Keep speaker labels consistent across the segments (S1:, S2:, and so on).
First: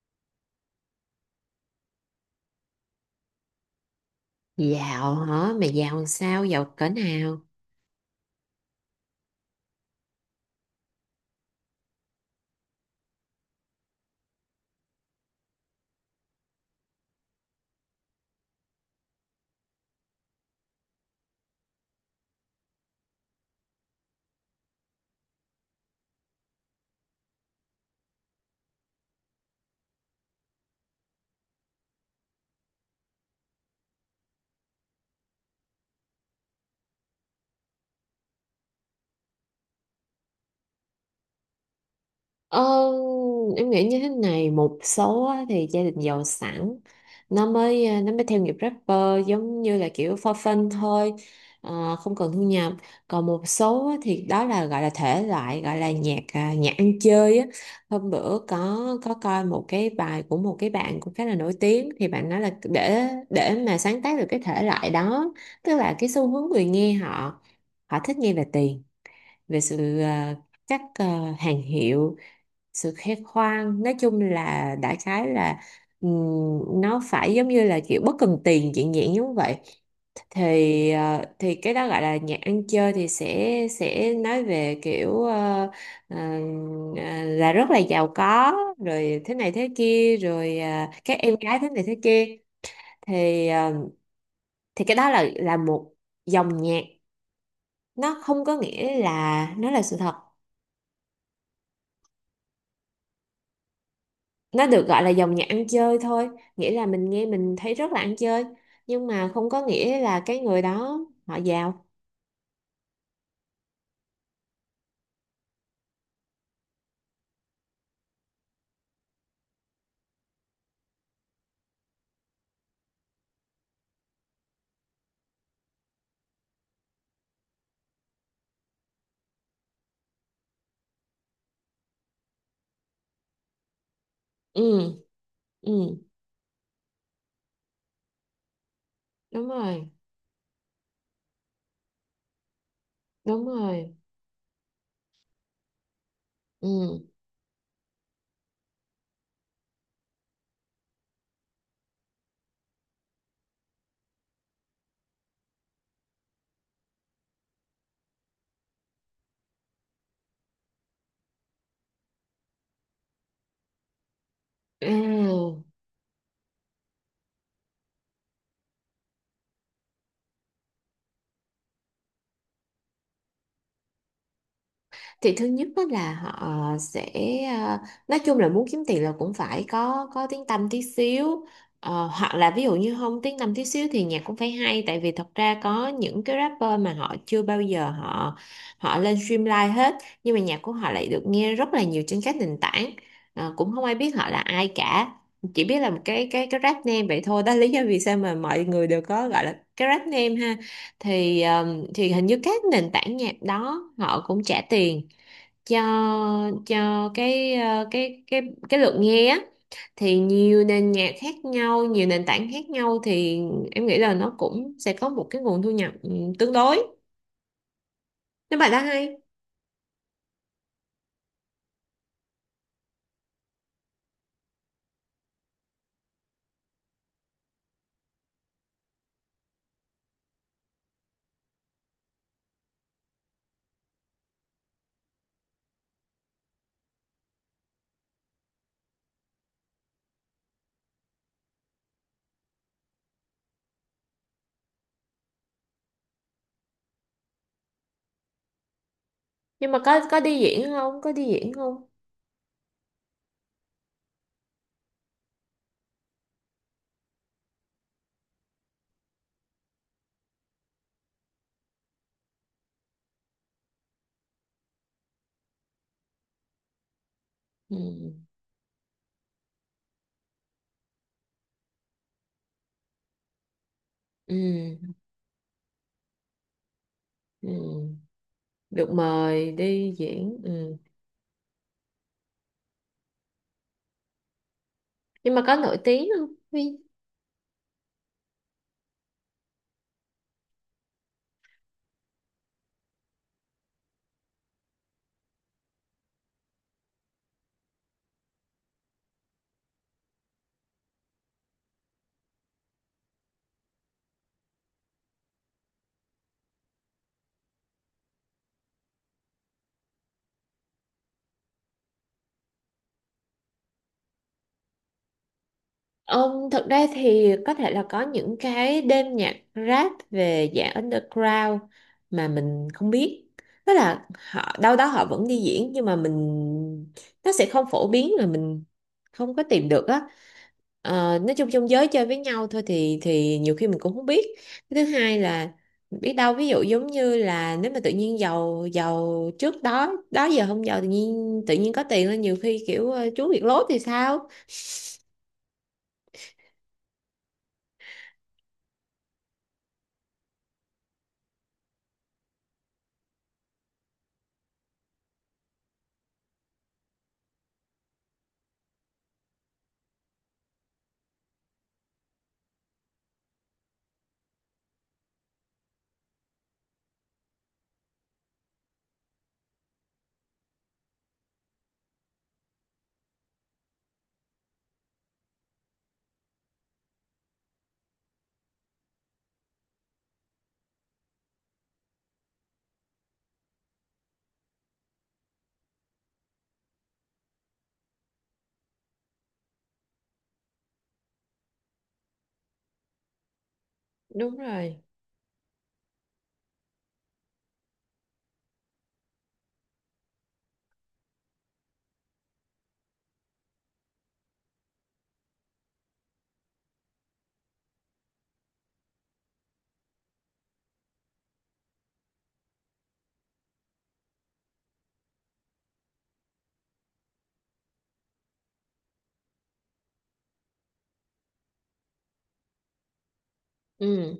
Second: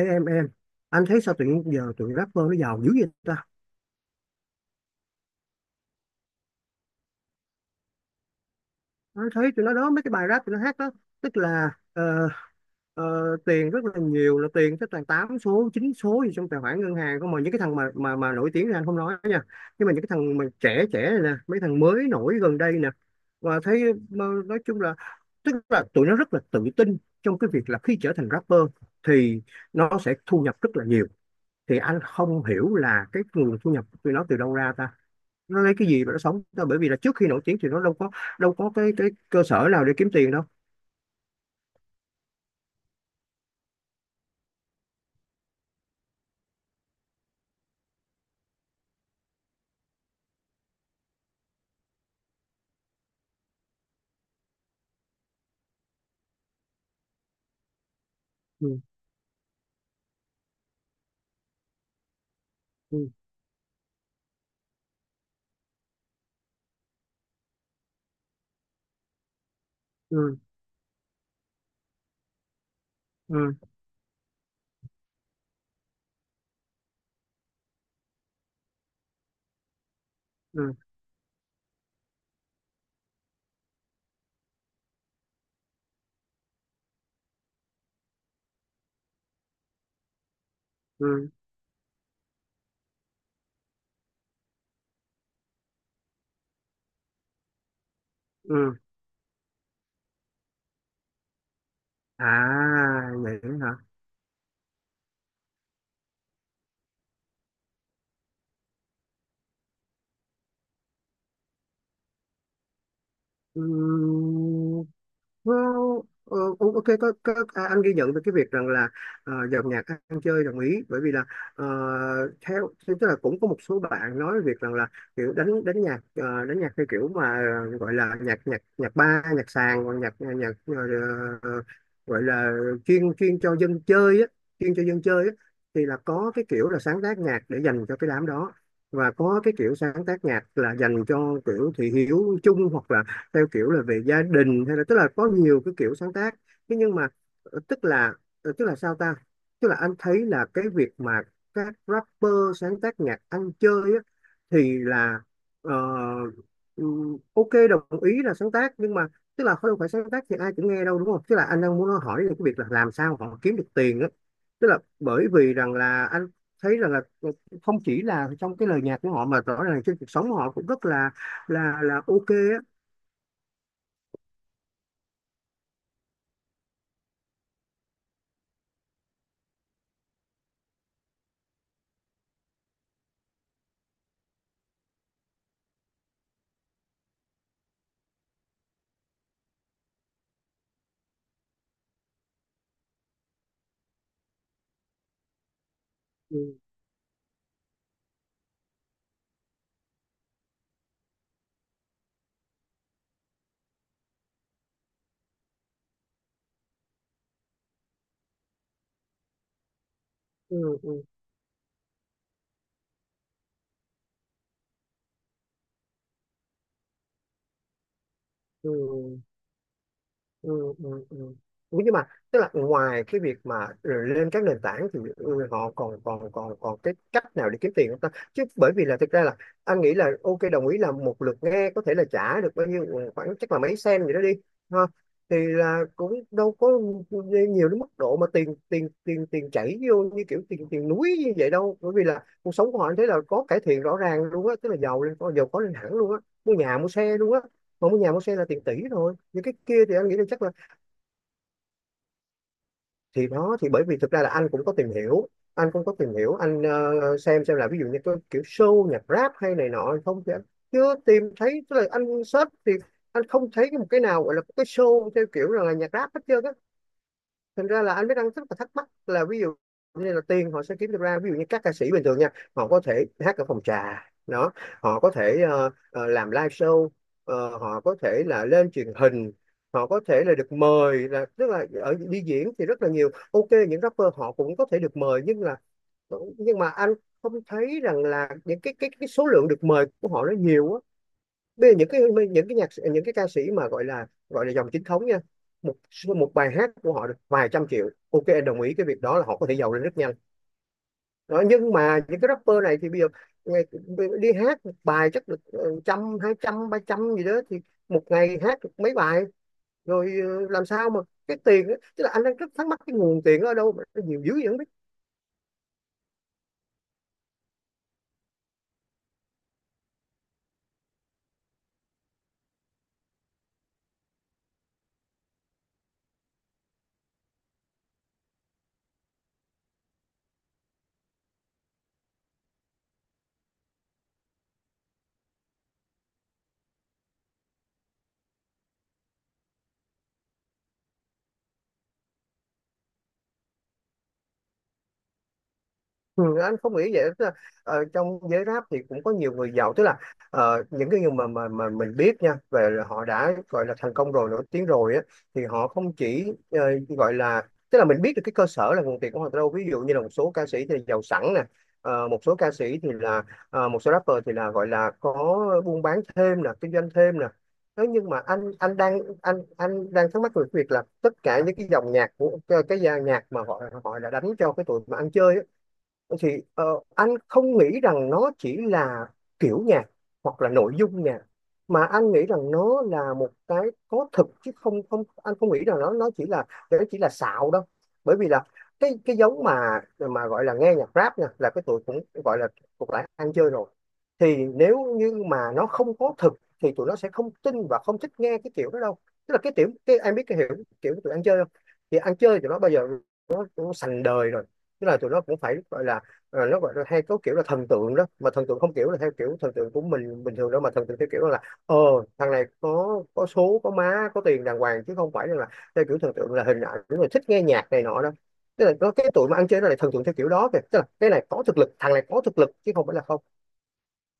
S1: Ê, em anh thấy sao tự nhiên giờ tụi rapper nó giàu dữ vậy ta?
S2: Dạo hả? Mày dạo làm sao? Dạo cỡ nào?
S1: Anh thấy tụi nó đó, mấy cái bài rap tụi nó hát đó, tức là tiền rất là nhiều, là tiền tới toàn 8 số 9 số gì trong tài khoản ngân hàng không, mà những cái thằng mà nổi tiếng ra anh không nói nha, nhưng mà những cái thằng mà trẻ trẻ này nè, mấy thằng mới nổi gần đây nè, và thấy, mà nói chung là, tức là tụi nó rất là tự tin trong cái việc là khi trở thành rapper thì nó sẽ thu nhập rất là nhiều. Thì anh không hiểu là cái nguồn thu nhập của tụi nó từ đâu ra ta, nó lấy cái gì mà nó sống đâu, bởi vì là trước khi nổi tiếng thì nó đâu có, đâu có cái cơ sở nào để kiếm tiền đâu.
S2: Ờ, em nghĩ như thế này: một số á, thì gia đình giàu sẵn, nó mới nó mới theo nghiệp rapper, giống như là kiểu for fun thôi, không cần thu nhập. Còn một số á, thì đó là gọi là thể loại, gọi là nhạc nhạc ăn chơi á. Hôm bữa có
S1: Ừ,
S2: coi một cái bài của một cái bạn cũng khá là nổi tiếng, thì bạn nói là để
S1: ừ,
S2: để mà sáng tác được cái thể loại đó, tức là cái xu hướng người nghe họ, họ thích nghe là tiền, về sự
S1: ừ,
S2: các hàng hiệu, sự khoe
S1: ừ,
S2: khoang, nói chung là đại khái là nó phải giống như là kiểu bất cần tiền, chuyện dạng giống vậy.
S1: ừ,
S2: Thì thì cái đó gọi là nhạc ăn chơi, thì sẽ nói về kiểu ờ, là rất là giàu có, rồi thế này thế kia, rồi à, các
S1: ừ,
S2: em gái thế này thế kia. Thì thì cái đó là một dòng nhạc, nó không có
S1: ừ.
S2: nghĩa là nó là sự thật.
S1: À, vậy hả?
S2: Nó được gọi là dòng nhạc ăn chơi thôi, nghĩa là mình nghe mình thấy rất là ăn chơi, nhưng mà không có nghĩa là cái người đó họ giàu.
S1: Ừ. Well, ok, có, à, anh ghi nhận về cái việc rằng là dòng nhạc ăn chơi đồng ý, bởi vì là ờ, theo, tức là cũng có một số bạn nói về việc rằng là kiểu đánh đánh nhạc, đánh nhạc theo kiểu mà gọi là nhạc nhạc nhạc ba nhạc sàn, hoặc nhạc ờ, gọi là chuyên chuyên cho dân chơi á, chuyên cho
S2: Ừ.
S1: dân chơi á. Thì
S2: Ừ.
S1: là có cái kiểu là sáng tác nhạc để dành cho cái đám đó, và có
S2: Đúng
S1: cái kiểu
S2: rồi.
S1: sáng tác nhạc là dành cho kiểu thị hiếu chung, hoặc là
S2: Đúng
S1: theo kiểu là
S2: rồi.
S1: về gia đình, hay là tức là có nhiều cái kiểu sáng tác. Thế nhưng
S2: Ừ.
S1: mà tức là tức là sao ta, tức là anh thấy là cái việc mà các rapper sáng tác nhạc ăn chơi á, thì là ờ, ok, đồng ý là sáng tác, nhưng mà tức là không phải sáng tác thì ai cũng nghe đâu, đúng không? Tức là anh đang muốn hỏi là cái việc là làm sao họ kiếm được tiền á. Tức là
S2: À.
S1: bởi vì rằng là anh thấy rằng là không chỉ là trong cái lời nhạc của họ, mà rõ ràng trên cuộc sống họ cũng rất là là ok á.
S2: Thì thứ nhất đó là họ sẽ à, nói chung là muốn kiếm tiền là cũng phải có tiếng tăm tí xíu. Ờ, hoặc là ví dụ như không tiếng tăm tí xíu thì nhạc cũng phải hay, tại vì thật ra có những cái rapper mà họ chưa bao giờ họ họ lên stream live hết, nhưng mà nhạc của họ lại được nghe rất là nhiều trên các nền tảng. Ờ, cũng không ai biết họ là ai cả, chỉ biết là một cái
S1: Ừ.
S2: cái rap name vậy thôi. Đó là lý do vì sao mà mọi người đều có gọi là cái rap name ha. Thì thì hình như các nền tảng nhạc đó họ cũng trả tiền cho cho cái cái cái lượt nghe á. Thì nhiều
S1: Ừ,
S2: nền
S1: ừ,
S2: nhạc khác nhau, nhiều nền tảng khác nhau, thì em nghĩ là nó cũng sẽ có một cái nguồn thu nhập tương đối, nếu mà đã hay.
S1: ừ, ừ, ừ, ừ. Ủa, nhưng mà tức là ngoài cái việc mà lên các nền tảng thì họ còn còn còn còn cái cách nào để kiếm tiền không ta? Chứ bởi vì là thực ra là anh nghĩ là ok, đồng ý là một lượt nghe có thể là trả được bao nhiêu, khoảng chắc là mấy sen gì đó đi, ha, thì là cũng đâu có nhiều đến mức độ mà tiền tiền tiền tiền chảy vô như kiểu tiền tiền núi như vậy đâu. Bởi vì là cuộc sống của họ anh thấy là có cải thiện rõ ràng luôn á, tức là giàu lên, có giàu có lên hẳn luôn á, mua nhà mua xe luôn á. Mỗi một nhà mua xe là tiền tỷ thôi, nhưng cái
S2: Nhưng mà
S1: kia thì
S2: có
S1: anh nghĩ là
S2: đi
S1: chắc là.
S2: diễn không? Có đi diễn không?
S1: Thì đó, thì bởi vì thực ra là anh cũng có tìm hiểu anh cũng có tìm hiểu anh xem là ví dụ như cái kiểu show nhạc rap hay này nọ không, thì anh chưa tìm thấy, tức là anh search thì anh không thấy một cái nào gọi là cái show theo kiểu là nhạc rap hết trơn á. Thành
S2: Ừ.
S1: ra là anh mới đang rất là thắc mắc là ví dụ như là tiền họ sẽ kiếm được ra. Ví dụ như các ca sĩ bình thường nha, họ có thể hát ở phòng trà đó,
S2: Ừ.
S1: họ có thể làm live show,
S2: Ừ.
S1: họ có thể là lên
S2: Được
S1: truyền hình,
S2: mời
S1: họ
S2: đi
S1: có thể là
S2: diễn,
S1: được
S2: ừ.
S1: mời, là tức là ở đi diễn thì rất là nhiều, ok. Những rapper họ cũng có thể được mời,
S2: Nhưng
S1: nhưng
S2: mà có
S1: là,
S2: nổi tiếng không
S1: nhưng mà
S2: Huy?
S1: anh không thấy rằng là những cái số lượng được mời của họ nó nhiều á. Bây giờ những cái, những cái nhạc, những cái ca sĩ mà gọi là dòng chính thống nha, một một bài hát của họ được vài trăm triệu, ok, em đồng ý cái việc đó là họ có thể giàu lên rất nhanh. Đó, nhưng mà những cái rapper này thì bây giờ ngày- đi hát một bài chắc được trăm, hai trăm, ba trăm gì đó, thì một ngày hát được mấy bài, rồi làm sao mà cái tiền á, tức là anh đang rất thắc mắc cái nguồn tiền ở đâu mà nó nhiều dữ vậy không biết.
S2: Ông thật ra thì có thể là có những cái đêm nhạc rap về dạng underground mà mình không biết. Tức là họ đâu đó họ vẫn đi diễn, nhưng mà mình, nó sẽ không phổ biến, là mình không có tìm được á. Ờ, nói chung trong giới chơi với nhau thôi, thì nhiều khi mình cũng không biết. Cái thứ hai là biết đâu ví dụ giống như là nếu mà tự nhiên giàu, giàu trước đó đó giờ không giàu, tự nhiên có tiền lên, nhiều khi kiểu trú việc lốt thì sao?
S1: Ừ, anh không nghĩ vậy, tức là, trong giới rap thì cũng có nhiều người giàu, tức là những cái người mà mình biết nha, về là họ đã gọi là thành công rồi, nổi tiếng rồi á, thì họ không chỉ, gọi là, tức là mình biết được cái cơ sở là nguồn tiền của họ từ đâu. Ví dụ như là một số ca sĩ thì giàu sẵn nè, ờ, một số ca sĩ thì là một số rapper thì là gọi là có buôn bán thêm nè, kinh doanh thêm nè. Thế nhưng mà anh đang thắc mắc về việc là tất cả những cái dòng nhạc của cái dàn nhạc mà họ họ đã đánh cho cái tụi mà ăn chơi á, thì anh không nghĩ rằng nó chỉ là kiểu nhạc hoặc là nội dung nhạc, mà anh nghĩ rằng nó là một cái có thực, chứ không không anh không nghĩ rằng nó chỉ là, nó chỉ là xạo đâu. Bởi vì là cái giống mà gọi là nghe nhạc rap nha, là cái tụi cũng gọi là thuộc lại ăn chơi rồi,
S2: Đúng
S1: thì
S2: rồi.
S1: nếu như mà nó không có thực thì tụi nó sẽ không tin và không thích nghe cái kiểu đó đâu. Tức là cái tiểu cái em biết cái hiểu kiểu tụi ăn chơi không, thì ăn chơi tụi nó bao giờ nó sành đời rồi. Tức là tụi nó cũng phải gọi là, nó gọi là hay có kiểu là thần tượng đó, mà thần tượng không kiểu là theo kiểu thần tượng của mình bình thường đâu, mà thần tượng theo kiểu là ờ thằng này có số có má có tiền đàng hoàng, chứ không phải là theo kiểu thần tượng là hình ảnh rồi thích nghe nhạc này nọ đó. Tức là có cái tụi mà ăn chơi nó lại thần tượng theo kiểu đó kìa, tức là cái này có thực lực, thằng này có thực lực, chứ không phải là không.
S2: Ừ.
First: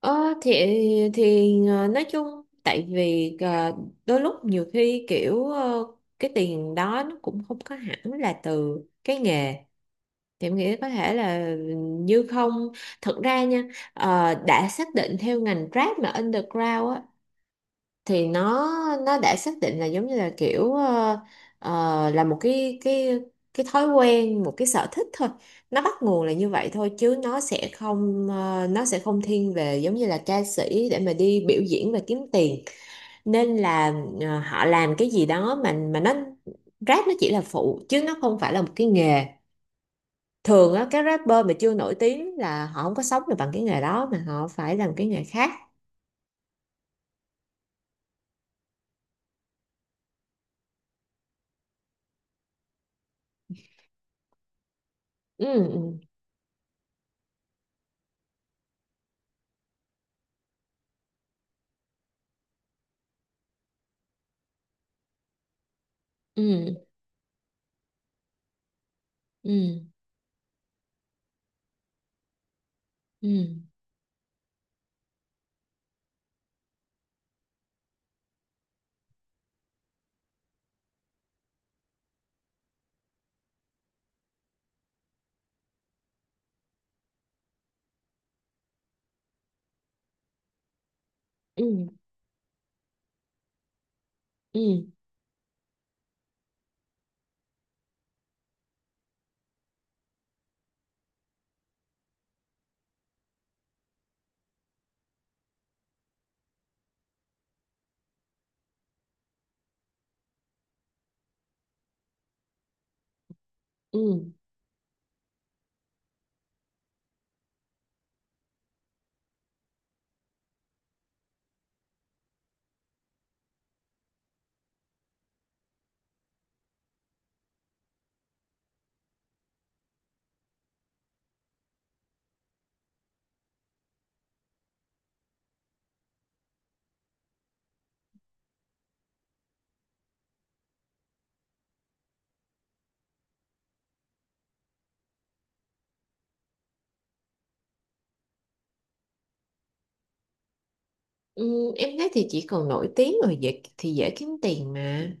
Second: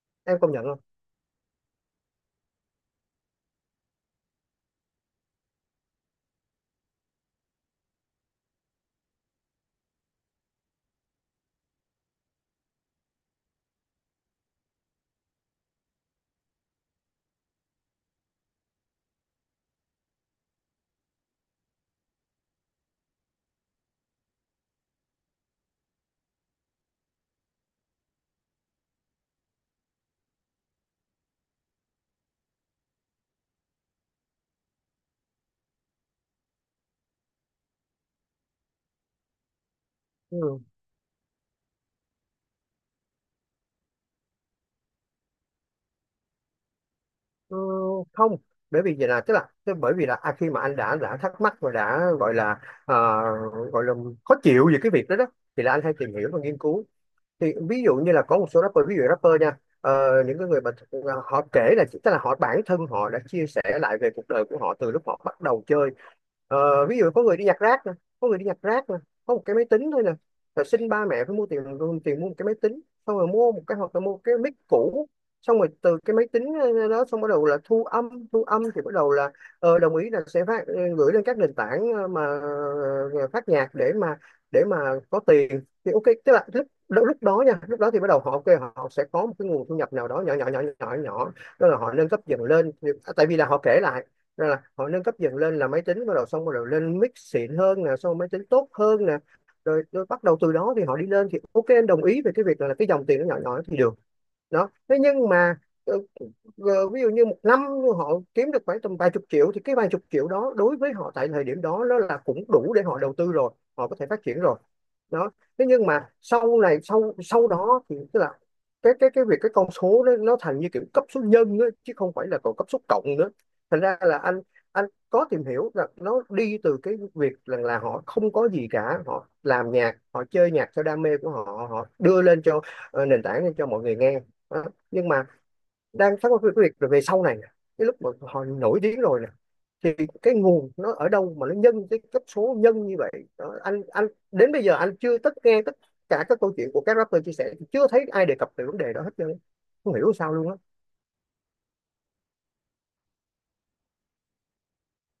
S2: Ờ,
S1: Em công nhận không?
S2: thì nói chung, tại vì đôi lúc nhiều khi kiểu cái tiền đó nó cũng không có hẳn là từ cái nghề, thì em nghĩ có thể là như không. Thật ra nha, đã xác định theo ngành Grab mà underground á, thì nó đã xác định là giống như là kiểu là một cái cái thói quen, một cái sở thích thôi, nó bắt nguồn là như vậy thôi, chứ nó sẽ không nó sẽ không thiên về giống như là ca sĩ để mà đi biểu diễn và kiếm tiền. Nên là họ làm cái gì đó mà nó, rap nó chỉ là phụ chứ nó không phải là một cái nghề.
S1: Ừ.
S2: Thường á các rapper mà chưa nổi tiếng là họ không có sống được bằng cái nghề đó, mà họ phải làm cái nghề khác.
S1: Ừ, không, bởi vì vậy là tức là bởi vì là à, khi mà anh đã thắc mắc và đã gọi là ờ, gọi là khó chịu về cái việc đó đó, thì là anh hay
S2: Ừ.
S1: tìm hiểu và nghiên cứu. Thì ví dụ như là có một số rapper, ví dụ rapper nha, những cái người mà họ kể là, tức là họ bản thân họ đã chia sẻ lại về cuộc đời của họ từ lúc họ bắt đầu chơi. Ờ,
S2: Ừ.
S1: ví dụ có người đi nhặt rác nè, có người đi nhặt rác nè, có một cái máy
S2: Ừ.
S1: tính thôi nè, rồi xin ba mẹ phải mua tiền, tiền mua một cái máy tính, xong rồi
S2: Ừ.
S1: mua một cái, hoặc là mua cái mic cũ, xong rồi từ cái máy tính đó, xong bắt đầu là thu âm. Thu âm thì bắt đầu là đồng ý là sẽ phát, gửi lên các nền tảng, phát nhạc để mà, để mà có tiền thì ok, tức là lúc lúc đó nha, lúc đó thì bắt đầu họ ok họ sẽ có một cái nguồn thu nhập nào đó nhỏ nhỏ nhỏ nhỏ nhỏ
S2: Ừ.
S1: đó là
S2: Ừ.
S1: họ nâng cấp dần lên. À, tại vì là họ kể lại, đó
S2: Ừ.
S1: là họ nâng cấp dần lên là máy tính bắt đầu, xong bắt đầu lên mic xịn hơn nè, xong máy tính tốt hơn nè, rồi, rồi bắt đầu từ đó thì họ đi lên, thì ok em đồng ý về cái việc là cái dòng tiền nó nhỏ nhỏ thì được. Đó, thế nhưng mà ờ, ví dụ như một năm họ kiếm được khoảng tầm vài chục triệu, thì cái vài chục triệu đó đối với họ tại thời điểm đó nó là cũng đủ để họ đầu tư rồi, họ có
S2: Ừ.
S1: thể phát triển rồi. Đó, thế nhưng mà sau này sau sau đó thì Tức là cái việc cái con số nó thành như kiểu cấp số nhân á, chứ không phải là còn cấp số cộng nữa. Thành ra là anh có tìm hiểu là nó đi từ cái việc rằng là họ không có gì cả, họ làm nhạc, họ chơi nhạc theo đam mê của họ, họ đưa lên cho nền tảng, lên cho mọi người nghe. Đó. Nhưng mà đang thắc mắc về cái việc rồi về sau này nè, cái lúc mà họ nổi tiếng rồi nè thì cái nguồn nó ở đâu mà nó nhân cái cấp số nhân như vậy. Đó, anh đến bây giờ anh chưa tất nghe tất cả các câu chuyện của các rapper chia sẻ thì chưa thấy ai đề cập về vấn đề đó hết trơn, không hiểu sao luôn á.
S2: Ừ. Em thấy thì chỉ cần nổi tiếng rồi dễ, thì dễ kiếm tiền mà.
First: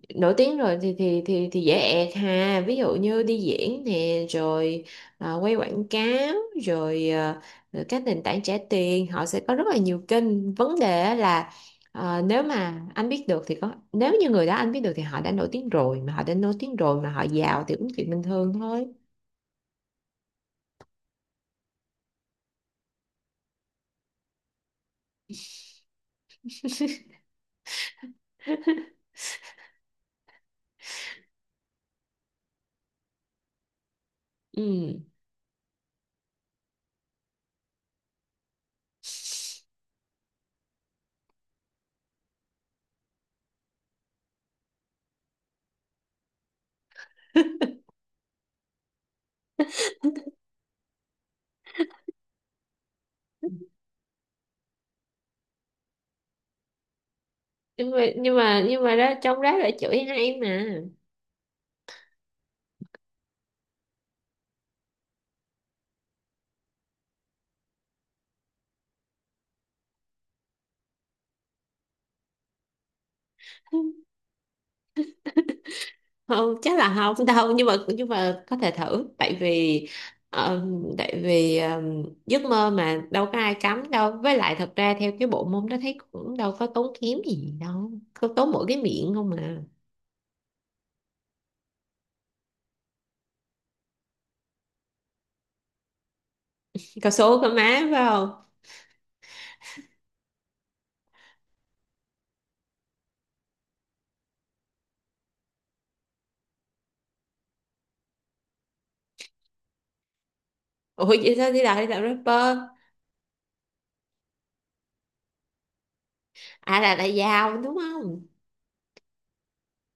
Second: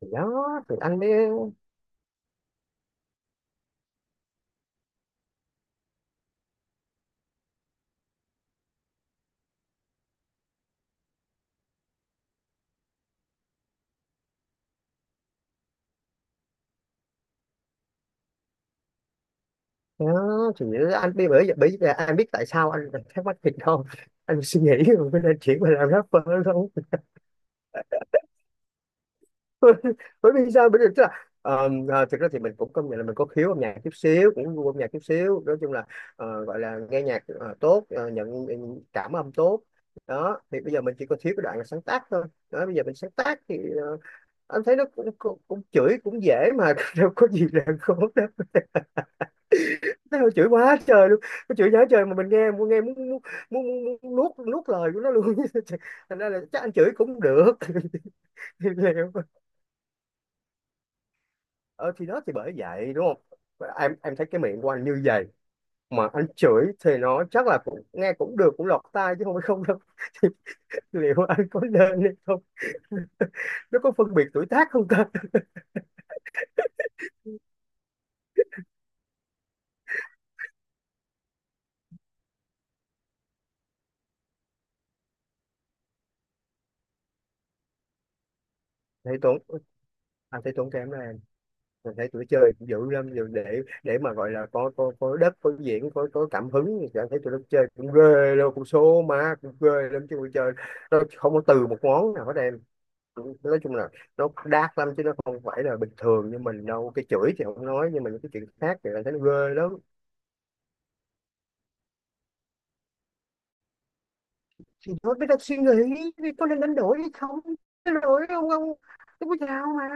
S1: thì đó
S2: Nổi tiếng
S1: thì
S2: rồi thì
S1: anh mới
S2: thì dễ ẹt ha, ví dụ như đi diễn nè, rồi à, quay quảng cáo, rồi à, rồi các nền tảng trả tiền, họ sẽ có rất là nhiều kênh vấn đề á, là à, nếu mà anh biết được thì có, nếu như người đó anh biết được thì họ đã nổi tiếng rồi, mà họ đã nổi tiếng rồi mà họ giàu thì cũng chuyện bình thường thôi.
S1: thì anh mới, bởi bởi vì anh biết tại sao anh thắc mắc thì không, anh suy nghĩ rồi mới nên chuyển qua làm rapper thôi. Bởi vì sao, bởi vì tức là thực ra thì mình cũng công nhận là mình có khiếu âm nhạc chút xíu, cũng gu âm nhạc
S2: Ừ.
S1: chút xíu, nói chung là gọi là nghe nhạc tốt, nhận cảm âm tốt. Đó thì bây giờ mình chỉ có thiếu cái đoạn là sáng tác thôi. Đó bây giờ mình sáng tác thì ờ, anh thấy nó cũng chửi cũng dễ mà, đâu có gì là khó đâu. Nó chửi quá trời luôn, nó chửi quá trời mà mình nghe muốn, nghe muốn nuốt, nuốt lời của nó luôn. Thành ra là chắc anh chửi cũng được.
S2: nhưng mà nhưng mà nhưng mà
S1: Lèo.
S2: đó, trong đó là chửi hay mà.
S1: Ờ thì đó thì bởi vậy đúng không em thấy cái miệng của anh như vậy mà anh chửi thì nó chắc là cũng nghe cũng được, cũng lọt tai chứ không phải không đâu. Thì liệu anh có nên hay không? Nó có phân biệt tuổi tác không ta?
S2: Không, chắc là không. Đâu, nhưng mà có thể thử. Tại vì ờ, tại vì giấc mơ mà đâu có ai cấm đâu, với lại thật ra theo cái bộ môn đó thấy cũng đâu có tốn kém gì, đâu có tốn, mỗi cái miệng
S1: Thấy
S2: không
S1: tốn,
S2: mà.
S1: anh thấy tốn kém đó em. Mình thấy tụi chơi cũng dữ lắm rồi, để mà gọi là có đất, có diễn, có cảm hứng thì anh
S2: Có
S1: thấy tụi nó
S2: số có
S1: chơi
S2: má
S1: cũng
S2: phải không?
S1: ghê luôn, cũng số má cũng ghê lắm chứ tụi chơi nó không có từ một món nào hết em. Nói chung là nó dark lắm chứ nó không phải là bình thường như mình đâu. Cái chửi thì không nói, nhưng mà những cái chuyện khác thì anh thấy nó ghê lắm.
S2: Ủa vậy sao? Đi làm rapper?
S1: Thì thôi biết đặt suy nghĩ thì có nên đánh
S2: À
S1: đổi
S2: là
S1: hay không?
S2: giàu đúng
S1: Đánh
S2: không?
S1: đổi, không, không không có giàu mà,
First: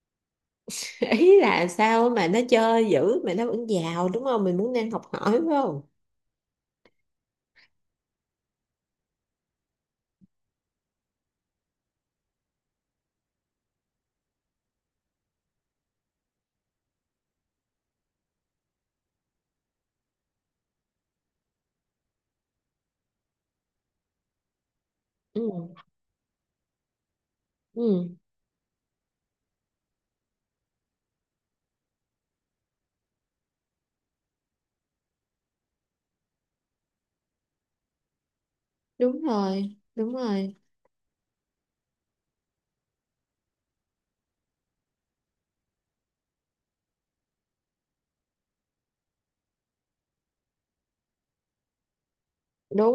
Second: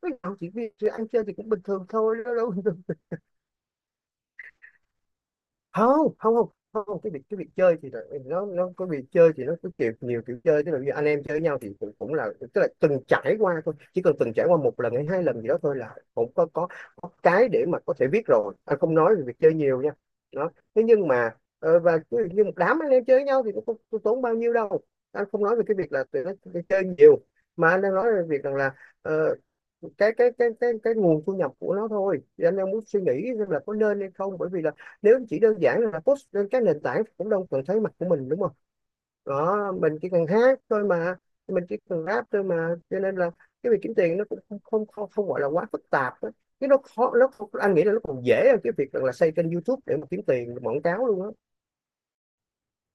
S1: có giàu chỉ vì sự ăn chơi thì
S2: Ý
S1: cũng bình
S2: là
S1: thường
S2: sao
S1: thôi,
S2: mà
S1: đâu
S2: nó
S1: đâu.
S2: chơi dữ mà nó vẫn giàu đúng không, mình muốn nên học hỏi phải không?
S1: Không không không không, cái việc chơi thì là- nó có việc chơi thì nó có kiểu, nhiều kiểu chơi. Tức là như anh em chơi với nhau thì cũng cũng là, tức là từng trải qua thôi, chỉ cần từng trải qua một lần hay hai lần gì đó thôi là có cái để mà có thể biết rồi. Anh không nói về việc chơi nhiều nha. Đó thế nhưng mà và cứ như một đám anh em chơi với nhau thì cũng không tốn bao nhiêu đâu. Anh
S2: Ừ.
S1: không nói về cái việc là tụi nó chơi nhiều, mà anh đang nói
S2: Ừ.
S1: về việc rằng là ờ, cái nguồn thu nhập của nó thôi, thì anh đang muốn suy nghĩ xem là có nên hay không, bởi vì là nếu chỉ đơn giản là post lên các nền tảng cũng đâu cần thấy mặt của mình đúng không?
S2: Đúng
S1: Đó
S2: rồi.
S1: mình chỉ
S2: Đúng
S1: cần
S2: rồi.
S1: hát thôi mà, mình chỉ cần rap thôi mà, cho nên là cái việc kiếm tiền nó cũng không gọi là quá phức tạp đó. Cái nó khó, nó anh nghĩ là nó còn dễ hơn cái việc là xây kênh YouTube để mà kiếm tiền quảng cáo luôn á.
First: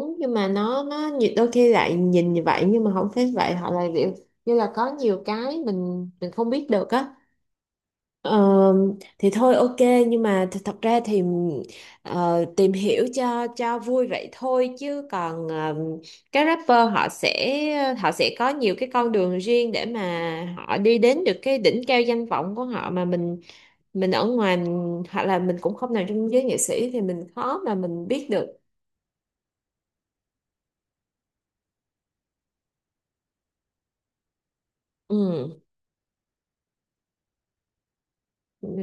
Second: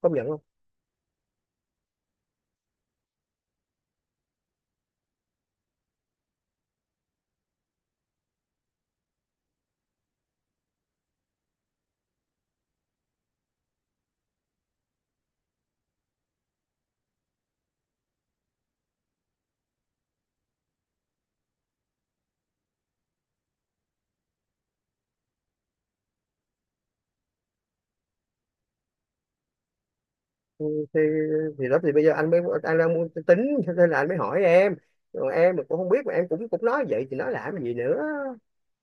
S1: Công nhận
S2: nhưng
S1: không?
S2: mà nó nhiều- đôi khi lại nhìn như vậy nhưng mà không phải vậy, họ lại kiểu như là có nhiều cái mình không biết được á. Ờ, thì thôi ok. Nhưng mà thật ra thì tìm hiểu cho vui vậy thôi, chứ còn các rapper họ sẽ có nhiều cái con đường riêng để mà họ đi đến được cái đỉnh cao danh vọng của họ, mà mình ở ngoài mình- hoặc là mình cũng không nằm trong giới nghệ sĩ thì mình khó mà mình biết được.
S1: Thì thì đó thì bây giờ anh mới, anh đang muốn tính cho nên là anh mới hỏi em. Còn
S2: Ừ.
S1: em mà cũng không biết mà em cũng cũng nói vậy thì nói làm gì nữa.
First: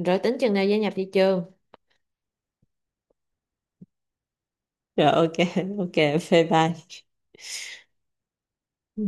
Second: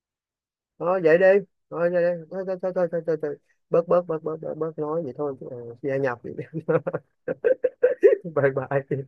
S2: Rồi tính chừng nào gia nhập
S1: Thôi
S2: thị
S1: vậy đi,
S2: trường?
S1: thôi vậy đi, thôi thôi thôi thôi thôi thôi thôi. Bớt bớt bớt bớt bớt Bớt nói
S2: Rồi
S1: vậy thôi.
S2: ok,
S1: Ờ,
S2: ok,
S1: Gia nhập vậy
S2: bye
S1: đi.
S2: bye.
S1: Bye
S2: Ừ.
S1: bye.